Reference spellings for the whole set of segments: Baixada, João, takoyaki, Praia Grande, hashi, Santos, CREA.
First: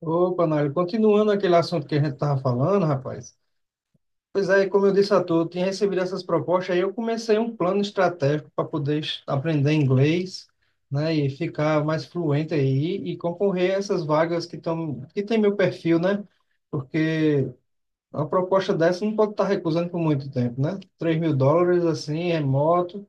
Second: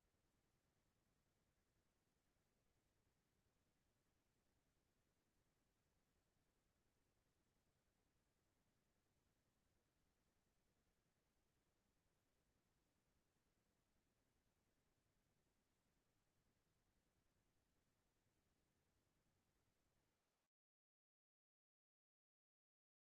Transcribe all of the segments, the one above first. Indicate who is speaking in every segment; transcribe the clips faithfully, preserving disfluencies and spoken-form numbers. Speaker 1: Opa, Nário, continuando aquele assunto que a gente estava falando, rapaz. Pois é, como eu disse a tu, eu tinha recebido essas propostas, aí eu comecei um plano estratégico para poder es- aprender inglês, né, e ficar mais fluente aí e concorrer a essas vagas que estão, que tem meu perfil, né? Porque uma proposta dessa não pode estar recusando por muito tempo, né? Três mil dólares, assim, remoto.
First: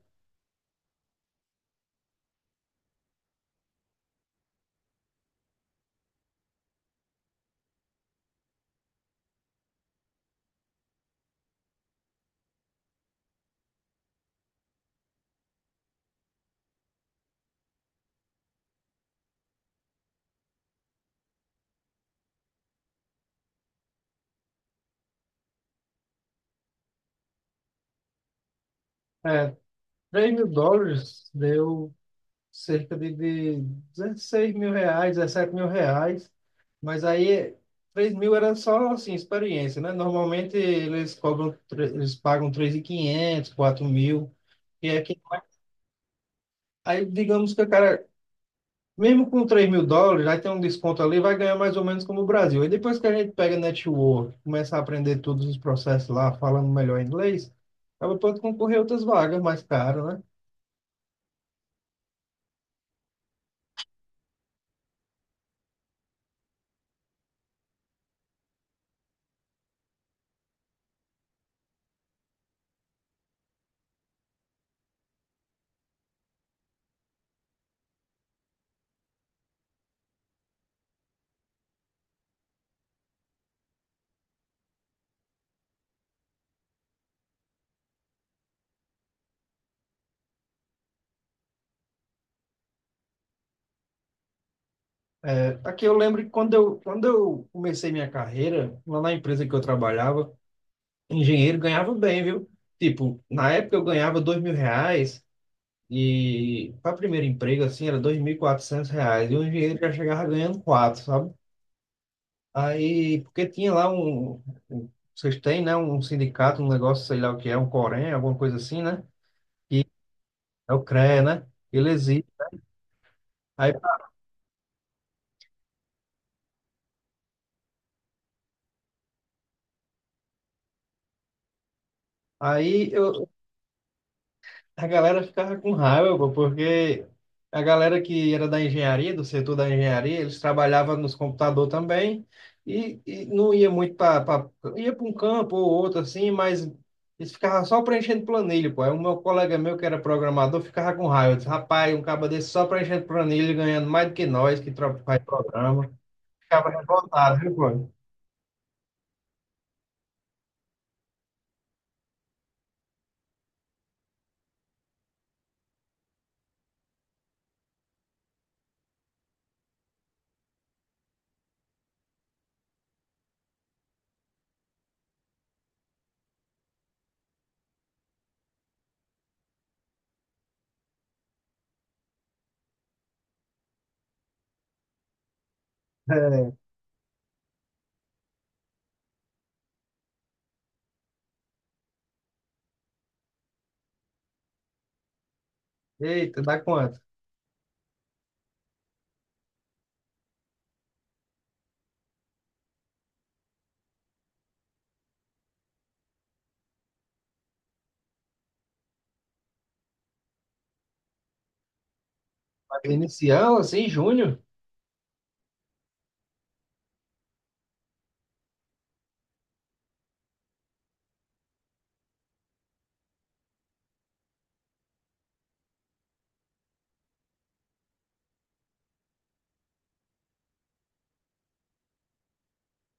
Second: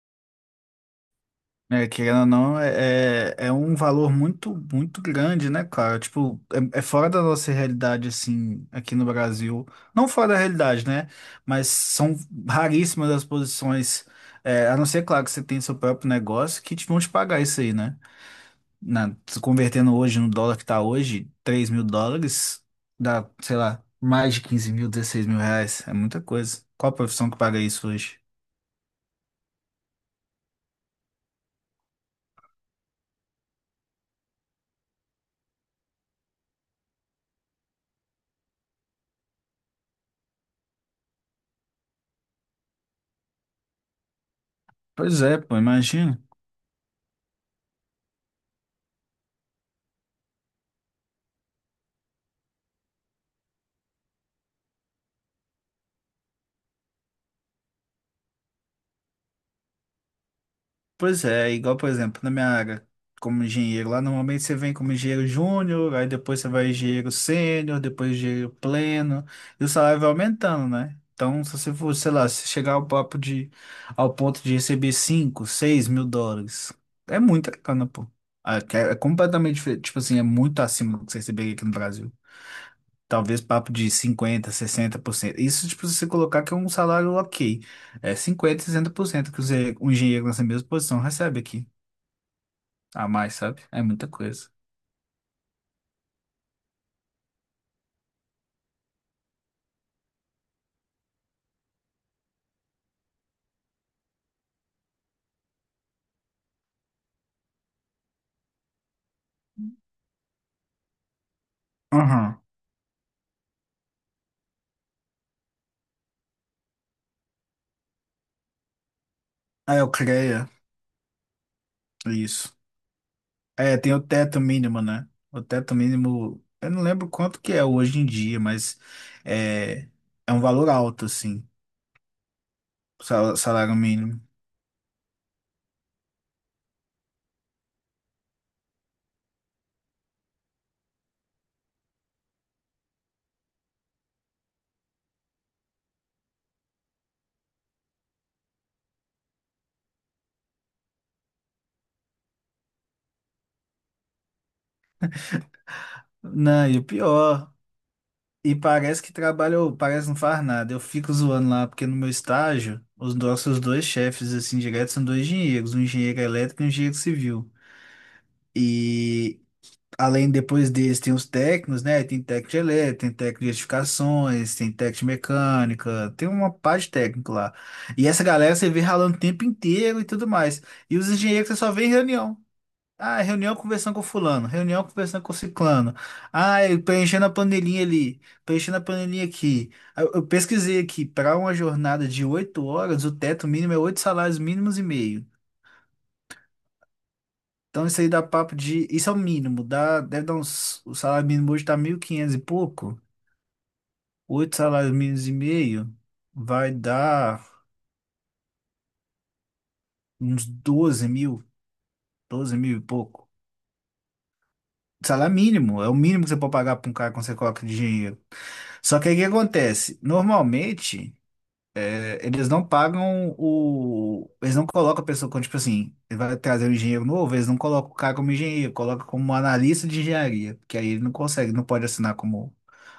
Speaker 2: É, querendo ou não, é, é é um valor muito, muito grande, né, cara? Tipo, é, é fora da nossa realidade, assim, aqui no Brasil. Não fora da realidade, né? Mas são raríssimas as posições, é, a não ser, claro, que você tem seu próprio negócio, que te vão te pagar isso aí, né? Na, se convertendo hoje no dólar que tá hoje, três mil dólares, dá, sei lá, mais de quinze mil, dezesseis mil reais. É muita coisa. Qual a profissão que paga isso hoje?
Speaker 1: É, três mil dólares deu cerca de, de 16 mil reais, 17 mil reais, mas aí três mil era só assim, experiência, né? Normalmente eles cobram, tre- eles pagam três mil e quinhentos, quatro mil, e é que-
Speaker 2: Pois é, pô, imagina.
Speaker 1: aí digamos que o cara, mesmo com três mil dólares, aí tem um desconto ali, vai ganhar mais ou menos como o Brasil. Aí depois que a gente pega network, começa a aprender todos os processos lá, falando melhor inglês, aí pode concorrer a outras vagas mais caras, né?
Speaker 2: Pois é, igual, por exemplo, na minha área como engenheiro, lá normalmente você vem como engenheiro júnior, aí depois você vai engenheiro sênior, depois engenheiro pleno, e o salário vai aumentando, né? Então, se você for, sei lá, se chegar ao papo de, ao ponto de receber cinco, seis mil dólares, é muita grana, pô. Ah, que É é completamente diferente, tipo assim, é muito acima do que você receberia aqui no Brasil, talvez papo de cinquenta, sessenta por cento. Isso, tipo, se você colocar que é um salário ok. É cinquenta, sessenta por cento que você- um engenheiro nessa mesma posição recebe aqui. A mais, sabe? É muita coisa.
Speaker 1: É, aqui eu lembro que quando eu, quando eu comecei minha carreira, lá na empresa que eu trabalhava, engenheiro ganhava bem, viu? Tipo, na época eu ganhava dois mil reais e para primeiro emprego, assim, era dois mil e quatrocentos reais. E o engenheiro já chegava ganhando quatro, sabe?
Speaker 2: Aham.
Speaker 1: Aí, porque tinha lá um, um- vocês têm, né, um sindicato, um negócio, sei lá o que é, um Corém, alguma coisa assim, né?
Speaker 2: Ah, é o CREA.
Speaker 1: É o CREA, né? Ele existe.
Speaker 2: Isso.
Speaker 1: Aí,
Speaker 2: É, tem o teto mínimo, né? O teto mínimo, eu não lembro quanto que é hoje em dia, mas é, é um valor alto, assim,
Speaker 1: aí
Speaker 2: o
Speaker 1: eu,
Speaker 2: sal- salário mínimo.
Speaker 1: a galera ficava com raiva, pô, porque a galera que era da engenharia, do setor da engenharia, eles trabalhavam nos computadores também e, e não ia muito para... Ia para um campo ou outro, assim, mas eles ficavam só preenchendo planilha, pô. Aí o meu colega meu, que era programador, ficava com raiva. Eu disse, rapaz, um cabo desse só preenchendo planilha, ganhando mais do que nós, que tro- faz programa.
Speaker 2: Não,
Speaker 1: Ficava
Speaker 2: e o
Speaker 1: revoltado,
Speaker 2: pior,
Speaker 1: viu, pô?
Speaker 2: e parece que trabalho, parece não faz nada. Eu fico zoando lá, porque no meu estágio, os nossos dois chefes, assim, direto, são dois engenheiros, um engenheiro elétrico e um engenheiro civil. E, além, depois deles, tem os técnicos, né? Tem técnico de elétrica, tem técnico de edificações, tem técnico de mecânica, tem uma parte de técnico lá. E essa galera você vê ralando o tempo inteiro e tudo mais. E os engenheiros você só vê em reunião. Ah, reunião conversando com fulano, reunião conversando com ciclano.
Speaker 1: É.
Speaker 2: Ah, eu preenchendo a panelinha ali, preenchendo a panelinha aqui. Ah, Eu, eu pesquisei aqui, para uma jornada de oito horas, o teto mínimo é oito salários mínimos e meio.
Speaker 1: Eita, dá quanto?
Speaker 2: Então isso aí dá papo de, isso é o mínimo, dá, deve dar uns, o salário mínimo hoje tá mil e quinhentos e quinhentos e pouco. Oito salários mínimos e meio vai dar uns doze mil, doze mil e pouco.
Speaker 1: Inicial, assim, junho?
Speaker 2: Salário mínimo, é o mínimo que você pode pagar para um cara quando você coloca de dinheiro. Só que aí o que acontece? Normalmente, eh, eles não pagam o. Eles não colocam a pessoa como, tipo assim, ele vai trazer um engenheiro novo, eles não colocam o cara como engenheiro, colocam como analista de engenharia, porque aí ele não consegue, não pode assinar como.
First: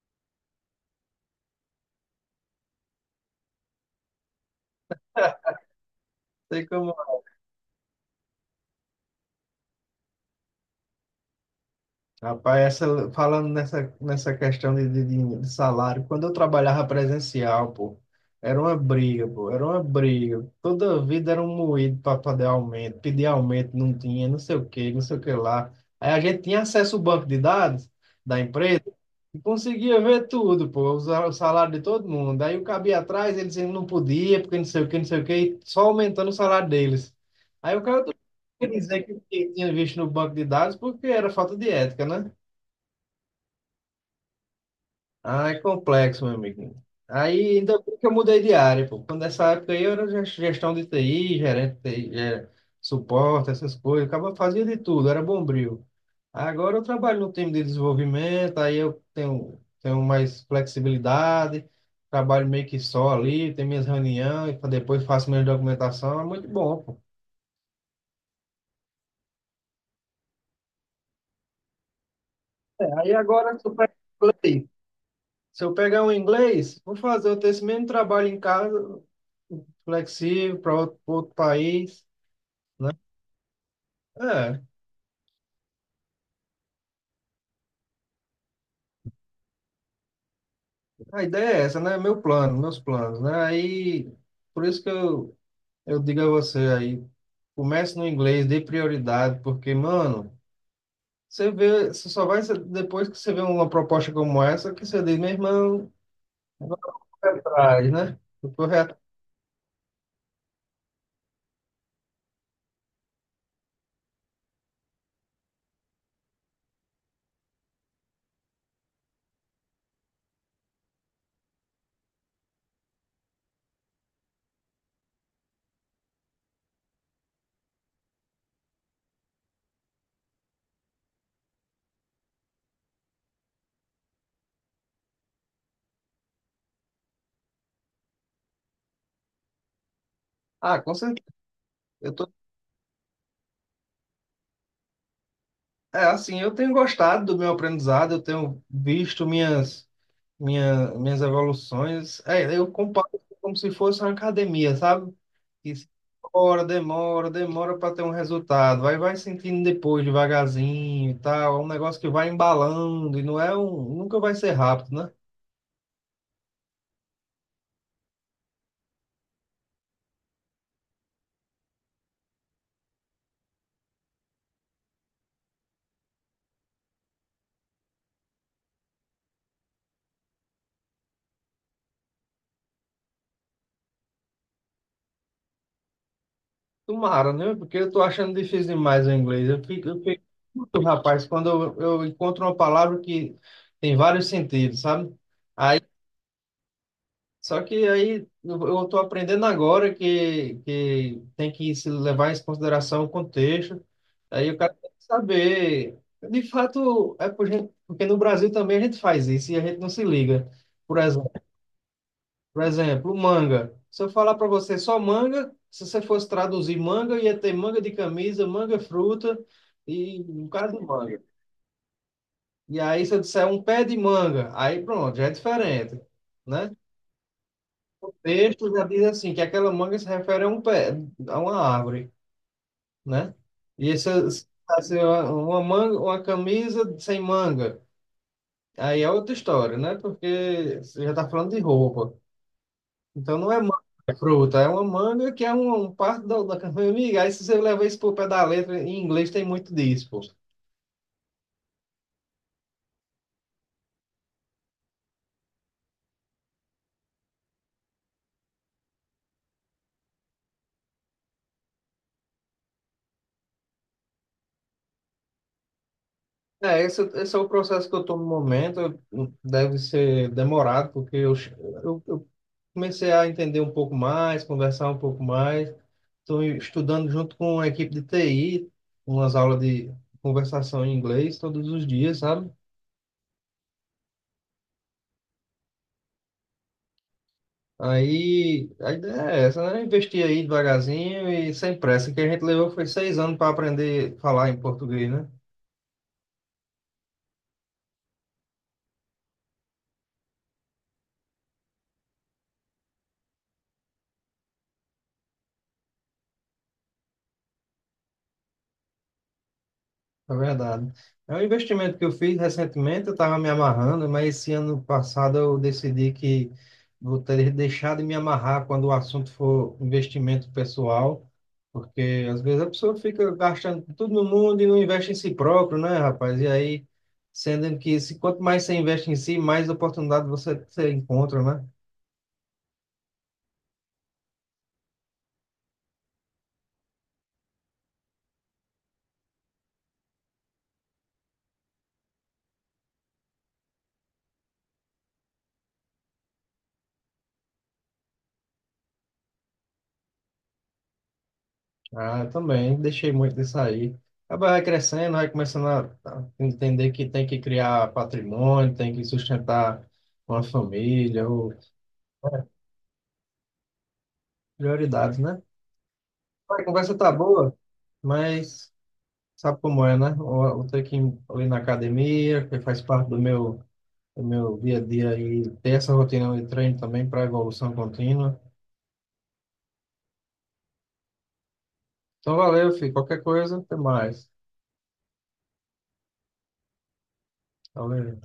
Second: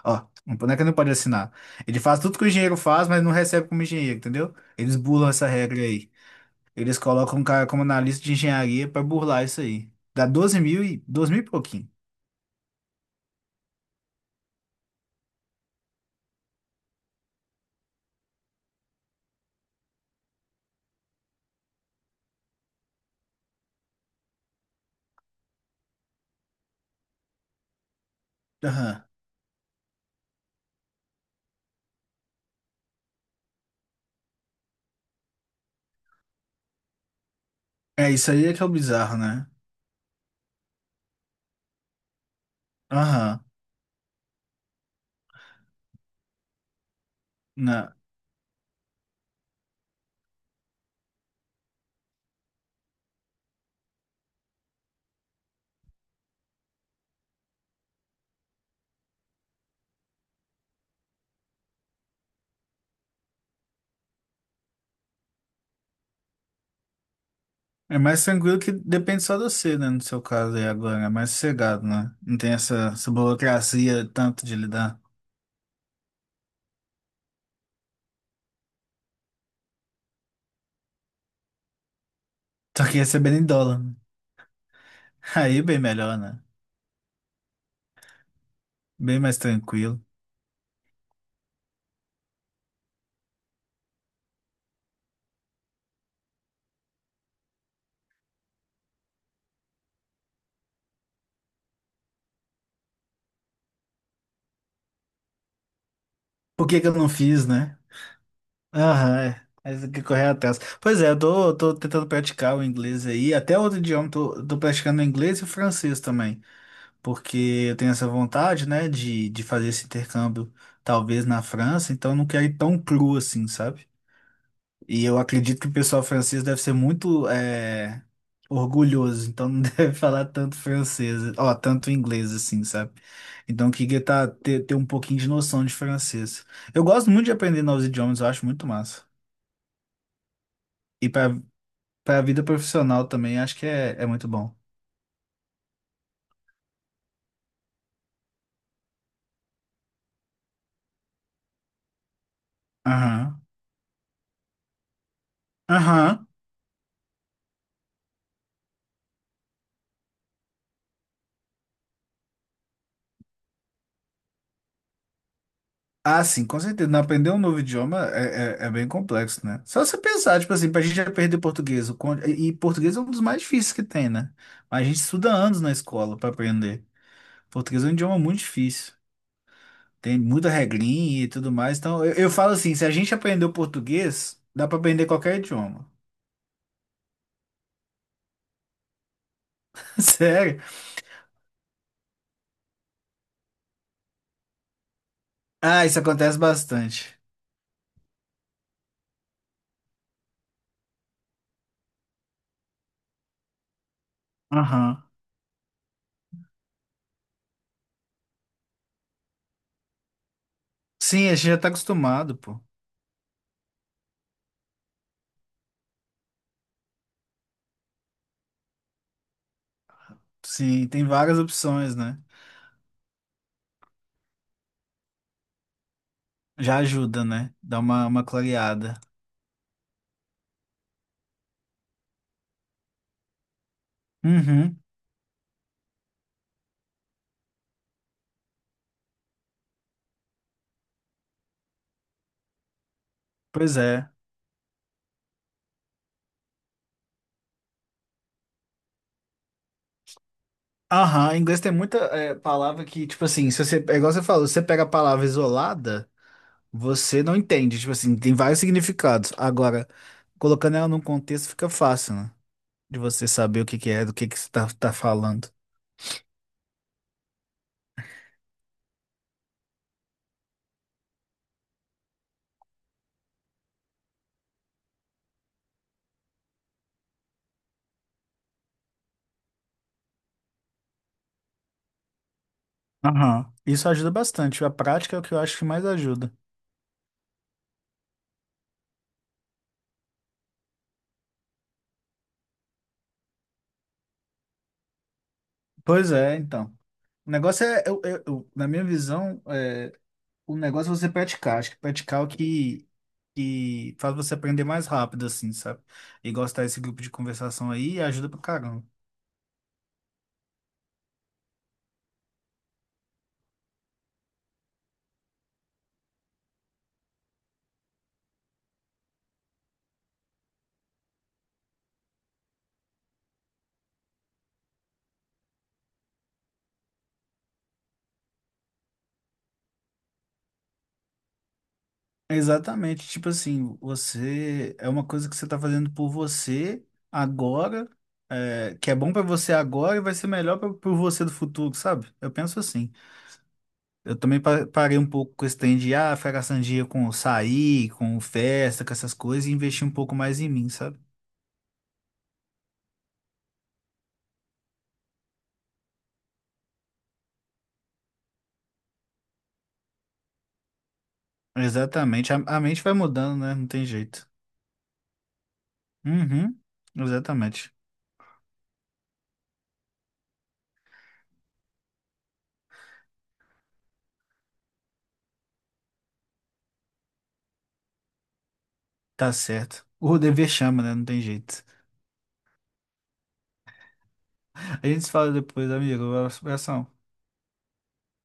Speaker 2: Ó, não não é que ele não pode assinar. Ele faz tudo que o engenheiro faz, mas não recebe como engenheiro, entendeu? Eles burlam essa regra aí.
Speaker 1: Sei como.
Speaker 2: Eles colocam um cara como analista de engenharia para burlar isso aí. Dá doze mil e doze mil e pouquinho.
Speaker 1: Rapaz, essa, falando nessa, nessa questão de, de, de- de salário, quando eu trabalhava presencial, pô, era uma briga, pô, era uma briga. Toda vida era um moído para poder aumento, pedir aumento, não tinha, não sei o que, não sei o que lá. Aí a gente tinha acesso ao banco de dados da empresa
Speaker 2: Aham.
Speaker 1: e conseguia ver tudo, pô, o sa- o salário de todo mundo. Aí o cabia atrás, eles dizendo não podia, porque não sei o que, não sei o que, e só aumentando o salário deles. Aí o cara
Speaker 2: É, isso aí é que é o
Speaker 1: queria dizer
Speaker 2: bizarro,
Speaker 1: que
Speaker 2: né?
Speaker 1: tinha visto no banco de dados porque era falta de ética, né?
Speaker 2: Aham.
Speaker 1: Ah, é complexo, meu amigo. Aí, ainda
Speaker 2: Né?
Speaker 1: bem que eu mudei de área, pô. Quando nessa época aí, eu era ges- gestão de T I, gerente de T I, é, suporte, essas coisas. Acaba fazia de tudo, era bombril. Agora eu trabalho no time de desenvolvimento, aí eu tenho, tenho mais flexibilidade, trabalho meio que só ali, tenho minhas reuniões, pra depois faço minha documentação, é muito bom, pô.
Speaker 2: É mais tranquilo, que depende só de você, né? No seu caso aí agora. É mais sossegado, né? Não tem essa,
Speaker 1: É,
Speaker 2: essa
Speaker 1: aí agora, se eu pegar
Speaker 2: burocracia tanto de
Speaker 1: inglês,
Speaker 2: lidar.
Speaker 1: se eu pegar um inglês, vou fazer eu ter esse mesmo trabalho em casa, flexível para outro, pra outro país,
Speaker 2: Só
Speaker 1: né?
Speaker 2: que recebendo em dólar, né?
Speaker 1: É,
Speaker 2: Aí é bem melhor, né? Bem mais tranquilo.
Speaker 1: a ideia é essa, né? Meu plano, meus planos, né? Aí, por isso que eu, eu digo a você aí, comece no inglês, dê prioridade, porque, mano, você vê, você só vai, se- depois que você vê uma proposta como essa, que você diz, meu irmão,
Speaker 2: Por
Speaker 1: agora
Speaker 2: que que
Speaker 1: eu
Speaker 2: eu
Speaker 1: vou
Speaker 2: não
Speaker 1: correr
Speaker 2: fiz, né?
Speaker 1: atrás, né? Eu Vou correr at-
Speaker 2: Aham, é. Aí tem que correr atrás. Pois é, eu tô, tô tentando praticar o inglês aí. Até outro idioma, tô, tô praticando inglês e francês também, porque eu tenho essa vontade, né, de, de fazer esse intercâmbio, talvez na França, então eu não quero ir tão cru assim, sabe? E eu acredito que o pessoal francês deve ser muito eh, orgulhoso, então não deve falar tanto francês, ó, tanto inglês assim, sabe? Então eu queria tá, ter, ter um pouquinho de noção de francês. Eu gosto muito de aprender novos idiomas, eu acho muito massa.
Speaker 1: Ah, com
Speaker 2: E
Speaker 1: certeza.
Speaker 2: para
Speaker 1: Eu
Speaker 2: para a
Speaker 1: tô,
Speaker 2: vida profissional também, acho que é, é muito bom.
Speaker 1: é assim, eu tenho gostado do meu aprendizado, eu tenho visto minhas minha, minhas evoluções. É, eu comparo
Speaker 2: Aham.
Speaker 1: como se fosse uma academia, sabe? Que se
Speaker 2: Aham.
Speaker 1: demora, demora, demora para ter um resultado. Aí vai sentindo depois, devagarzinho e tal. É um negócio que vai embalando e não é um, nunca vai ser rápido, né?
Speaker 2: Ah, sim, com certeza. Não, aprender um novo idioma é, é, é bem complexo, né? Só você pensar, tipo assim, pra gente aprender português. O quan- E e português é um dos mais difíceis que tem, né? Mas a gente estuda anos na escola pra aprender. Português é um idioma muito difícil. Tem muita regrinha e tudo mais. Então, eu, eu falo assim, se a gente aprender o português, dá pra aprender qualquer idioma.
Speaker 1: Tomara, né? Porque eu tô achando difícil demais o inglês. Eu fico, eu fico
Speaker 2: Sério?
Speaker 1: muito, rapaz, quando eu, eu encontro uma palavra que tem vários sentidos, sabe?
Speaker 2: Ah, isso acontece bastante.
Speaker 1: Só que aí eu eu tô aprendendo agora que, que tem que se levar em consideração o contexto. Aí o cara tem
Speaker 2: Aham.
Speaker 1: que saber. De fato, é por gente- porque no Brasil também a gente faz isso e a gente não se liga. Por
Speaker 2: Sim,
Speaker 1: exemplo,
Speaker 2: a gente já tá acostumado, pô.
Speaker 1: por exemplo, manga. Se eu falar para você só manga, se você fosse traduzir manga, ia ter manga de camisa, manga fruta e um cara de
Speaker 2: Sim, tem
Speaker 1: manga.
Speaker 2: várias opções, né?
Speaker 1: E aí, se eu disser um pé de manga, aí pronto, já é diferente, né?
Speaker 2: Já ajuda, né? Dá uma, uma
Speaker 1: Texto já
Speaker 2: clareada.
Speaker 1: diz assim, que aquela manga se refere a um pé, a uma árvore, né? E essa
Speaker 2: Uhum.
Speaker 1: assim, uma uma manga, uma camisa sem manga, aí é outra história, né? Porque você já está falando de roupa. Então não é
Speaker 2: Pois
Speaker 1: manga,
Speaker 2: é.
Speaker 1: é fruta, é uma manga que é um, um parte da, da camisa. Amiga, aí se você levar isso pro pé da letra, em inglês tem muito disso, pô.
Speaker 2: Aham, em inglês tem muita é, palavra que, tipo assim, se você, é igual você falou, se você pega a palavra isolada, você não entende. Tipo assim, tem vários significados. Agora, colocando ela num contexto fica fácil, né? De você saber o que que é, do que que você tá, tá falando.
Speaker 1: É, esse, esse é o processo que eu estou no momento. eu- Deve ser demorado, porque eu, che- eu, eu comecei a entender um pouco mais, conversar um pouco mais. Estou estudando junto com a equipe de T I, umas aulas de conversação em inglês todos os dias, sabe?
Speaker 2: Aham. Isso ajuda bastante. A prática é o que eu acho que mais ajuda.
Speaker 1: Aí a ideia é essa, né? Investir aí devagarzinho e sem pressa. O que a gente levou foi seis anos para aprender a falar em português, né?
Speaker 2: Pois é, então. O negócio é, eu, eu- eu- na minha visão, é, o negócio é você praticar. Acho que praticar é o que, que faz você aprender mais rápido, assim, sabe? E gostar desse grupo de conversação aí ajuda pra caramba.
Speaker 1: É verdade. É um investimento que eu fiz recentemente, eu estava me amarrando, mas esse ano passado eu decidi que vou ter deixado de me amarrar quando o assunto for investimento pessoal, porque às vezes a pessoa fica gastando tudo no mundo e não investe em si próprio, né, rapaz? E aí, sendo que se, quanto mais você investe em si, mais oportunidade você, você encontra, né?
Speaker 2: Exatamente. Tipo assim, você é uma coisa que você tá fazendo por você agora, é, que é bom pra você agora e vai ser melhor pra, pro você do futuro, sabe? Eu penso assim. Eu também pa- parei um pouco com esse trem de ah, ficar gastando dinheiro com sair, com festa, com essas coisas e investir um pouco mais em mim, sabe?
Speaker 1: Ah, eu também, deixei muito disso aí. Acaba vai crescendo, vai começando a a entender que tem que criar patrimônio, tem que sustentar uma família, ou
Speaker 2: Exatamente. A, a mente vai mudando, né? Não tem jeito.
Speaker 1: prioridades, né?
Speaker 2: Uhum,
Speaker 1: A conversa tá boa,
Speaker 2: exatamente.
Speaker 1: mas sabe como é, né? Eu, eu tenho que ir ali na academia, que faz parte do meu, do meu dia a dia, e ter essa rotina de treino também para evolução contínua.
Speaker 2: Tá certo. O dever chama, né? Não tem jeito.
Speaker 1: Então, valeu, filho. Qualquer coisa, até mais.
Speaker 2: A gente se fala depois, amigo. Um abração.
Speaker 1: Valeu.